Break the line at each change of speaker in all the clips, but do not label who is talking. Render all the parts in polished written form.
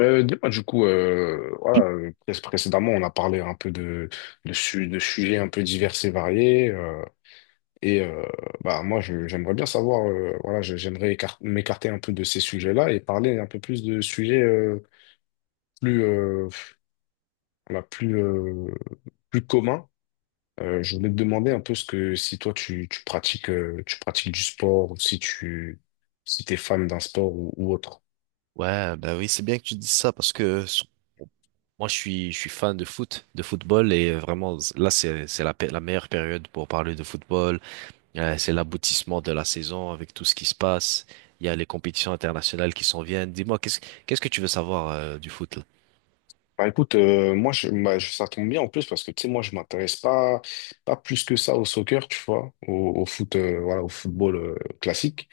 Dis-moi, du coup, voilà, précédemment, on a parlé un peu de sujets un peu divers et variés. Et euh, Moi, j'aimerais bien savoir, voilà, j'aimerais m'écarter un peu de ces sujets-là et parler un peu plus de sujets plus, euh, voilà, plus, euh, plus communs. Je voulais te demander un peu ce que si toi tu pratiques du sport ou si t'es fan d'un sport ou autre.
Ouais, bah oui, c'est bien que tu dises ça moi je suis fan de foot, de football et vraiment là c'est la meilleure période pour parler de football. C'est l'aboutissement de la saison avec tout ce qui se passe. Il y a les compétitions internationales qui s'en viennent. Dis-moi qu'est-ce que tu veux savoir du foot là?
Bah écoute, moi je, bah, je- ça tombe bien en plus parce que tu sais moi je m'intéresse pas plus que ça au soccer tu vois au foot au football classique.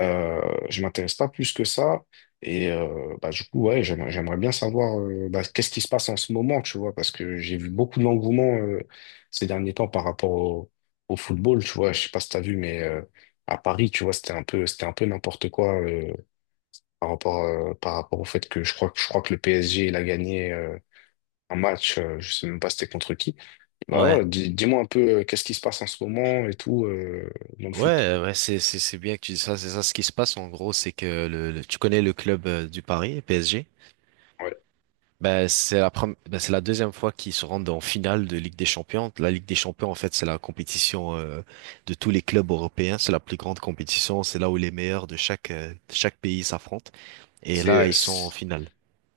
Euh, je m'intéresse pas plus que ça. Et du coup, ouais, j'aimerais bien savoir qu'est-ce qui se passe en ce moment, tu vois, parce que j'ai vu beaucoup d'engouement ces derniers temps par rapport au football, tu vois. Je sais pas si t'as vu, mais à Paris, tu vois, c'était un peu n'importe quoi par rapport au fait que je crois que le PSG, il a gagné un match, je sais même pas c'était contre qui. Bah,
Ouais.
voilà, dis, moi un peu qu'est-ce qui se passe en ce moment et tout dans le foot.
Ouais, c'est bien que tu dises ça, c'est ça ce qui se passe en gros, c'est que tu connais le club du Paris, PSG?
Ouais.
Ben, c'est la deuxième fois qu'ils se rendent en finale de Ligue des Champions. La Ligue des Champions, en fait, c'est la compétition de tous les clubs européens. C'est la plus grande compétition. C'est là où les meilleurs de chaque pays s'affrontent. Et là,
C'est,
ils sont en finale.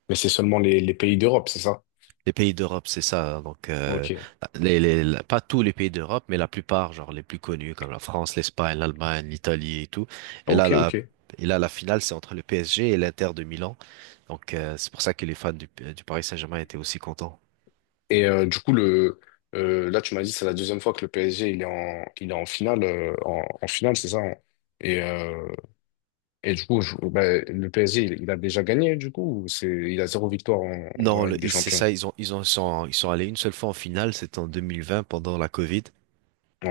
Mais c'est seulement les pays d'Europe, c'est ça?
Les pays d'Europe, c'est ça. Donc,
Ok.
pas tous les pays d'Europe, mais la plupart, genre les plus connus, comme la France, l'Espagne, l'Allemagne, l'Italie et tout. Et là,
Ok,
la,
ok.
et là, la finale, c'est entre le PSG et l'Inter de Milan. Donc, c'est pour ça que les fans du Paris Saint-Germain étaient aussi contents.
Et là, tu m'as dit, c'est la deuxième fois que le PSG, il est en finale, en finale, c'est ça, hein? Et, euh, du coup, ben, le PSG, il a déjà gagné, du coup, il a zéro victoire dans
Non,
la Ligue des
c'est
Champions.
ça, ils sont allés une seule fois en finale, c'était en 2020 pendant la Covid,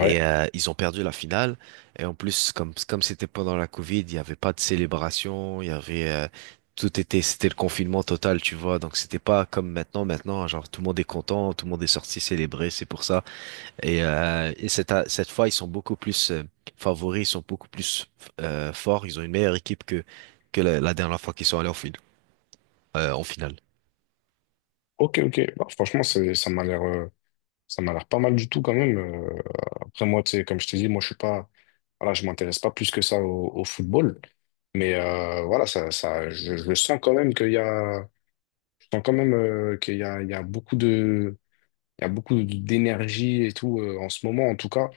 et ils ont perdu la finale. Et en plus, comme c'était pendant la Covid, il n'y avait pas de célébration, il y avait, c'était le confinement total, tu vois. Donc c'était pas comme maintenant, maintenant, hein, genre tout le monde est content, tout le monde est sorti célébrer, c'est pour ça. Et cette fois, ils sont beaucoup plus favoris, ils sont beaucoup plus forts, ils ont une meilleure équipe que la dernière fois qu'ils sont allés en finale.
Ok, ok. Bah, franchement, c'est, ça m'a l'air, Ça m'a l'air pas mal du tout quand même. Après moi, tu sais, comme je t'ai dit, moi je suis pas, voilà, je m'intéresse pas plus que ça au football. Mais voilà, je sens quand même qu'il y a, je sens quand même qu'il y a, il y a beaucoup d'énergie et tout en ce moment en tout cas.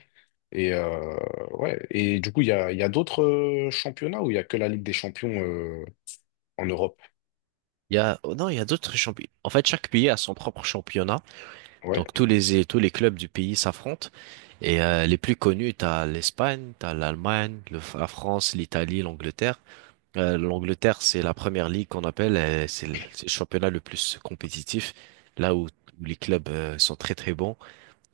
Et ouais, et du coup il y a d'autres championnats où il y a que la Ligue des Champions en Europe.
Il y a, oh non, il y a d'autres championnats. En fait, chaque pays a son propre championnat.
Ouais.
Donc, tous les clubs du pays s'affrontent. Et les plus connus, t'as l'Espagne, t'as l'Allemagne, la France, l'Italie, l'Angleterre. L'Angleterre, c'est la première ligue qu'on appelle. C'est c'est le championnat le plus compétitif, là où les clubs sont très très bons.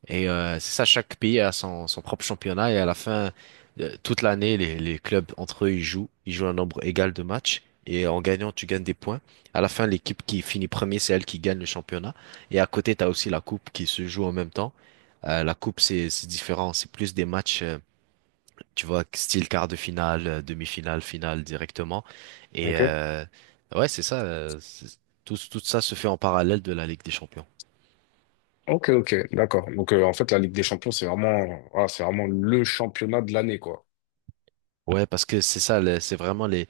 Et c'est ça, chaque pays a son, son propre championnat et à la fin, toute l'année, les clubs entre eux, ils jouent. Ils jouent un nombre égal de matchs et en gagnant, tu gagnes des points. À la fin, l'équipe qui finit premier, c'est elle qui gagne le championnat. Et à côté, tu as aussi la coupe qui se joue en même temps. La coupe, c'est différent. C'est plus des matchs, tu vois, style quart de finale, demi-finale, finale directement. Et
Ok.
ouais, c'est ça. Tout ça se fait en parallèle de la Ligue des Champions.
Ok, ok, d'accord. Donc en fait la Ligue des Champions c'est vraiment le championnat de l'année quoi.
Ouais, parce que c'est ça, c'est vraiment les,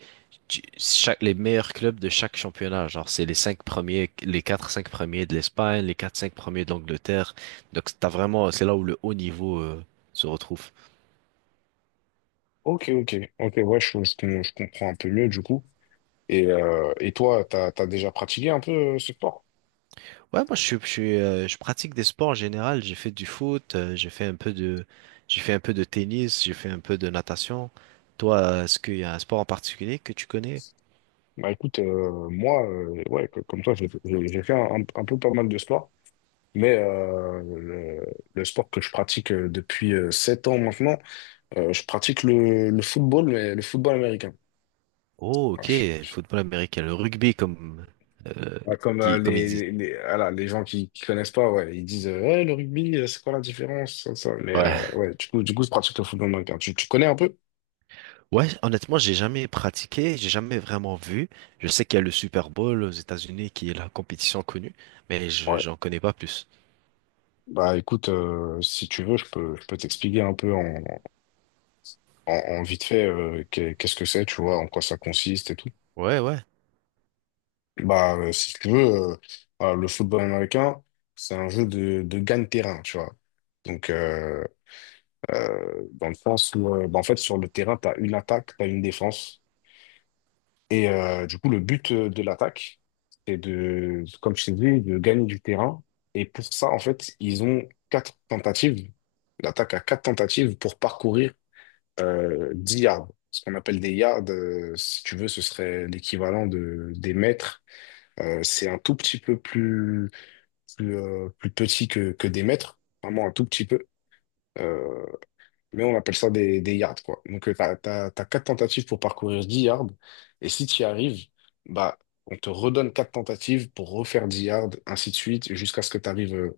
tu- chaque, les meilleurs clubs de chaque championnat. Genre, c'est les cinq premiers, les quatre, cinq premiers de l'Espagne, les quatre, cinq premiers de l'Angleterre. Donc, t'as vraiment, c'est là où le haut niveau, se retrouve.
Ok, ok, ok, ouais, je comprends un peu mieux du coup. Toi, t'as déjà pratiqué un peu ce sport?
Ouais, moi, je pratique des sports en général. J'ai fait du foot, j'ai fait un peu de tennis, j'ai fait un peu de natation. Toi, est-ce qu'il y a un sport en particulier que tu connais?
Bah écoute, ouais, comme toi, j'ai fait un peu pas mal de sport, mais le sport que je pratique depuis 7 ans maintenant, je pratique le football, mais le football américain.
Oh,
Ah,
ok, le football américain, le rugby, euh,
comme
qui, comme ils disent.
voilà, les gens qui connaissent pas, ouais, ils disent ouais, le rugby, c'est quoi la différence? Ça, ça. Mais
Ouais.
ouais, du coup, je pratique le football américain. Tu connais un peu?
Ouais, honnêtement, j'ai jamais pratiqué, j'ai jamais vraiment vu. Je sais qu'il y a le Super Bowl aux États-Unis qui est la compétition connue, mais je j'en connais pas plus.
Bah écoute, si tu veux, je peux t'expliquer un peu en, en vite fait qu'est-ce que c'est, tu vois, en quoi ça consiste et tout.
Ouais, ouais.
Bah si tu veux, euh, voilà, le football américain, c'est un jeu de gagne-terrain, tu vois. Donc euh, Dans le sens où, en fait, sur le terrain, t'as une attaque, t'as une défense. Et du coup, le but de l'attaque, c'est de, comme je t'ai dit, de gagner du terrain. Et pour ça, en fait, ils ont quatre tentatives. L'attaque a quatre tentatives pour parcourir 10 yards. Ce qu'on appelle des yards, si tu veux, ce serait l'équivalent des mètres. C'est un tout petit peu plus petit que des mètres, vraiment un tout petit peu. Euh, mais on appelle ça des yards, quoi. Donc, t'as 4 tentatives pour parcourir 10 yards. Et si tu y arrives, bah, on te redonne 4 tentatives pour refaire 10 yards, ainsi de suite, jusqu'à ce que tu arrives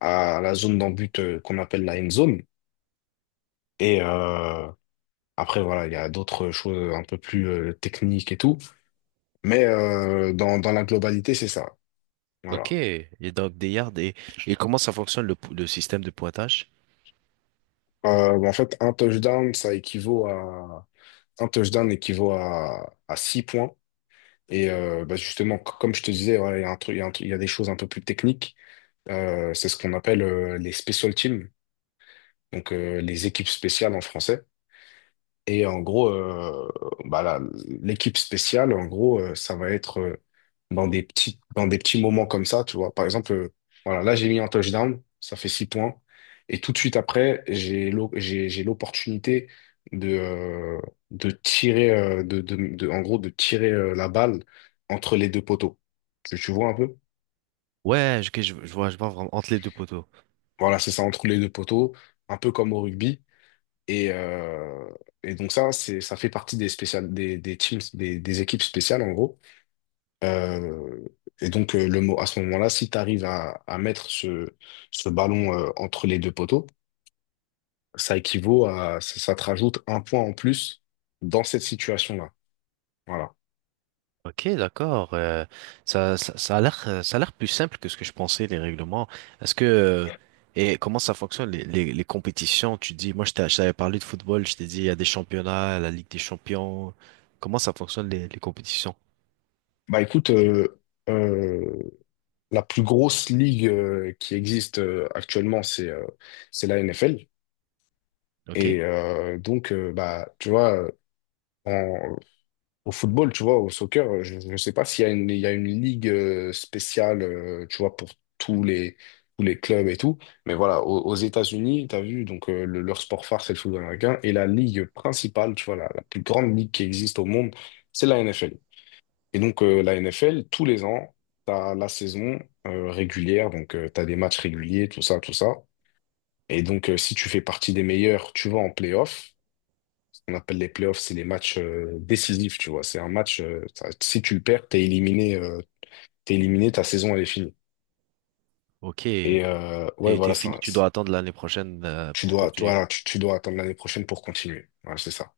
à la zone d'en but qu'on appelle la end zone. Et, euh, Après, voilà, il y a d'autres choses un peu plus techniques et tout. Mais dans la globalité, c'est ça. Voilà.
Ok. Et donc des yards et comment ça fonctionne le système de pointage?
En fait, un touchdown équivaut à 6 points. Et justement, comme je te disais, voilà, il y a un truc, il y a un truc- il y a des choses un peu plus techniques. C'est ce qu'on appelle les special teams, donc les équipes spéciales en français. Et en gros, là, l'équipe spéciale, en gros, ça va être dans des petits moments comme ça, tu vois. Par exemple, voilà, là, j'ai mis un touchdown, ça fait six points. Et tout de suite après, j'ai l'opportunité de, de, tirer, de- en gros, de tirer la balle entre les deux poteaux. Tu vois un peu?
Ouais, ok, je vois vraiment entre les deux poteaux.
Voilà, c'est ça, entre les deux poteaux, un peu comme au rugby. Et, euh, donc ça, ça fait partie des spéciales, des teams, des équipes spéciales en gros. Euh, le mot à ce moment-là, si tu arrives à mettre ce ballon entre les deux poteaux, ça équivaut à, ça te rajoute un point en plus dans cette situation-là. Voilà.
Ok, d'accord. Ça a l'air plus simple que ce que je pensais, les règlements. Est-ce que, et comment ça fonctionne, les compétitions? Tu dis, moi, je t'avais parlé de football, je t'ai dit, il y a des championnats, la Ligue des champions. Comment ça fonctionne, les compétitions?
Bah écoute, euh, la plus grosse ligue qui existe actuellement, c'est la NFL.
Ok,
Et donc, tu vois. Au football, tu vois, au soccer, je ne sais pas s'il y a une ligue spéciale, tu vois, pour tous les, tous les clubs et tout. Mais voilà, aux États-Unis, tu as vu, donc leur sport phare, c'est le football américain. Et la ligue principale, tu vois, la plus grande ligue qui existe au monde, c'est la NFL. Et donc, la NFL, tous les ans, tu as la saison régulière, donc tu as des matchs réguliers, tout ça, tout ça. Et donc, si tu fais partie des meilleurs, tu vas en playoff. On appelle les playoffs, c'est les matchs décisifs, tu vois. C'est un match, si tu le perds, t'es éliminé, ta saison, elle est finie.
ok.
Et ouais,
T'es, t'es
voilà, ça,
fini, tu
ça-
dois attendre l'année prochaine,
tu
pour
dois, tu,
continuer.
voilà, tu dois attendre l'année prochaine pour continuer. Voilà, c'est ça.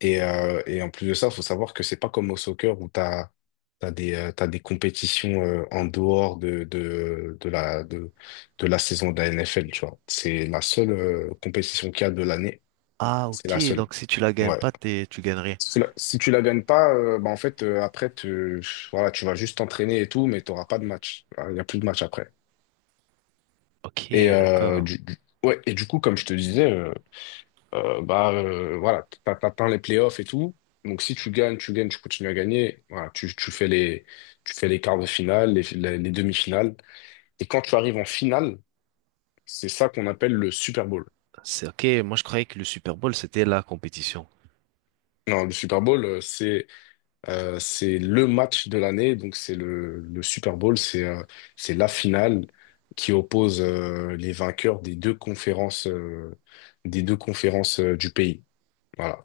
En plus de ça, il faut savoir que c'est pas comme au soccer où t'as des compétitions en dehors de la saison de la NFL, tu vois. C'est la seule compétition qu'il y a de l'année.
Ah,
C'est la
ok.
seule.
Donc, si tu la gagnes
Ouais.
pas, t'es, tu gagnes rien.
Si tu la gagnes pas, en fait, après, voilà, tu vas juste t'entraîner et tout, mais tu n'auras pas de match. Il n'y a plus de match après. Et,
Ok,
euh,
d'accord.
du, du- ouais, et du coup, comme je te disais, voilà, t'atteins les playoffs et tout. Donc, si tu gagnes, tu gagnes, tu continues à gagner. Voilà, tu fais les quarts de finale, les demi-finales. Et quand tu arrives en finale, c'est ça qu'on appelle le Super Bowl.
C'est ok. Moi, je croyais que le Super Bowl, c'était la compétition.
Non, le Super Bowl, c'est le match de l'année, donc le Super Bowl, c'est la finale qui oppose les vainqueurs des deux conférences du pays. Voilà.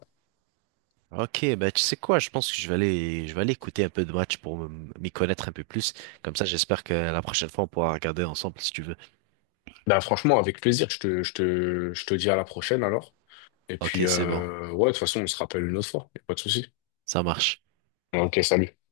Ok, bah tu sais quoi, je pense que je vais aller écouter un peu de match pour m'y connaître un peu plus. Comme ça, j'espère que la prochaine fois, on pourra regarder ensemble si tu veux.
Bah, franchement, avec plaisir, je te dis à la prochaine alors. Et puis
Ok, c'est bon,
ouais, de toute façon, on se rappelle une autre fois, y a pas de souci.
ça marche.
Ok, salut.